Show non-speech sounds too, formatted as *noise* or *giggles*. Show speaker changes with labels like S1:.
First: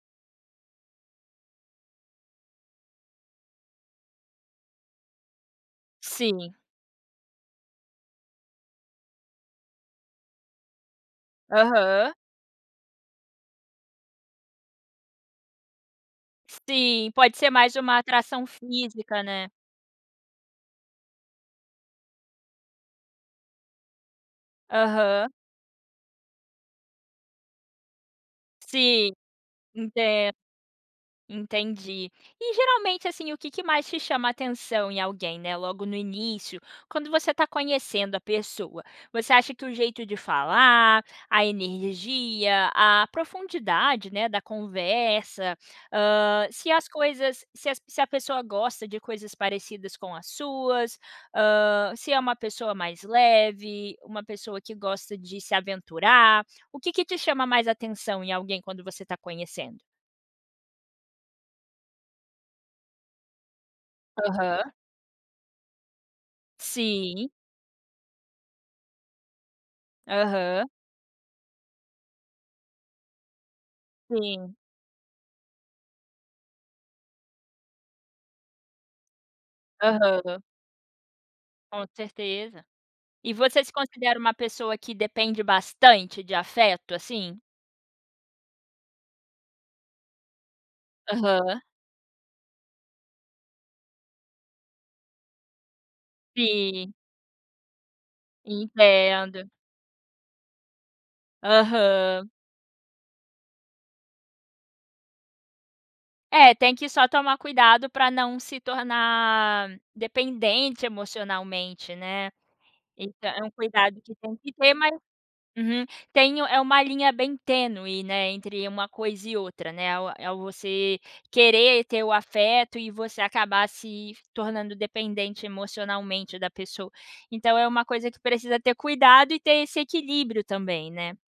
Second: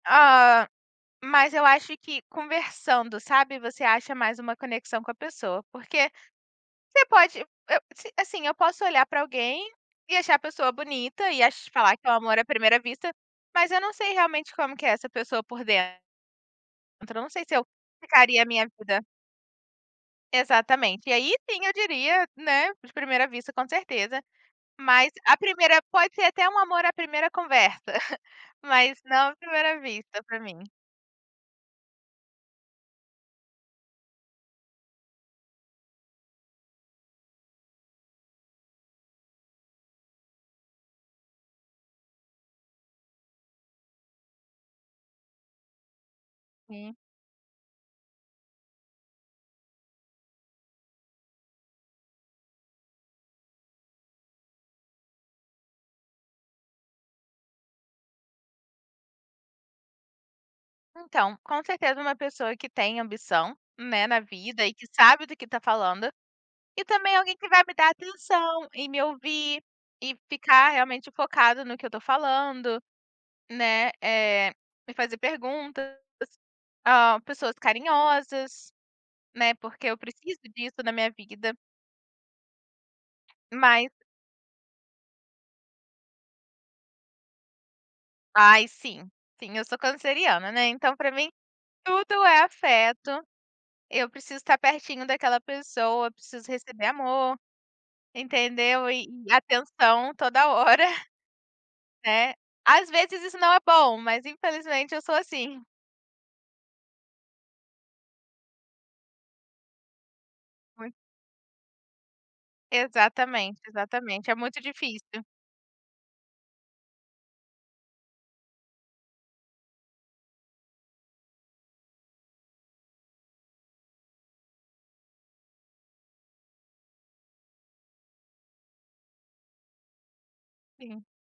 S1: Ah, mas eu acho que conversando, sabe. Você acha mais uma conexão com a pessoa, porque,
S2: Sim.
S1: você pode eu a assim, eu posso olhar para alguém e achar a pessoa bonita e acho falar que é
S2: Aham.
S1: o amor à primeira vista, mas eu não sei realmente como que é essa pessoa por dentro.
S2: Sim,
S1: Então eu não
S2: pode
S1: sei
S2: ser
S1: se eu
S2: mais uma
S1: ficaria
S2: atração
S1: a minha vida
S2: física, né.
S1: Exatamente, e aí sim eu diria, né, de primeira vista com certeza, mas
S2: Aham.
S1: a primeira pode ser até um amor à primeira conversa, *giggles* mas
S2: Sim,
S1: não à primeira vista
S2: entendo.
S1: para mim.
S2: Entendi. E geralmente, assim, o que que mais te chama atenção em alguém, né, logo no início, quando você está conhecendo a pessoa? Você acha que o jeito de falar, a energia, a profundidade, né, da conversa, hã, se as
S1: Sim.
S2: coisas, se as se a pessoa gosta de coisas parecidas com as suas, hã, se é uma pessoa mais leve, uma pessoa que gosta de se aventurar, o que que te chama mais atenção em alguém quando você está conhecendo?
S1: Então, com certeza uma pessoa que tem ambição, né, na vida
S2: Aham.
S1: e que sabe do que está falando, e também
S2: Sim.
S1: alguém que vai me dar atenção e me ouvir, e
S2: Aham.
S1: ficar realmente focado no que eu estou falando, né, eh,
S2: Sim.
S1: me fazer perguntas, ah, pessoas carinhosas, né, porque eu preciso
S2: Aham.
S1: disso na minha vida.
S2: Com certeza. E você se
S1: Mas
S2: considera uma pessoa que depende bastante de afeto, assim?
S1: Ai sim, sim. Eu sou canceriana, né, então para mim
S2: Aham.
S1: tudo é afeto. Eu preciso estar pertinho daquela pessoa, preciso receber
S2: Sim.
S1: amor, entendeu. E e
S2: Entendo.
S1: atenção toda hora,
S2: Aham.
S1: né. Às vezes isso não é bom, mas infelizmente eu sou assim.
S2: É, tem que só tomar cuidado para não se tornar dependente
S1: *unintelligible*
S2: emocionalmente, né. Então, é um
S1: Exatamente,
S2: cuidado que
S1: exatamente,
S2: tem
S1: é
S2: que
S1: muito
S2: ter, mas
S1: difícil.
S2: uhum tem é uma linha bem tênue, né, entre uma coisa e outra, né. É é você querer ter o afeto e você acabar se tornando dependente emocionalmente da pessoa. Então é uma coisa que precisa ter cuidado e ter esse equilíbrio também,
S1: Sim.
S2: né.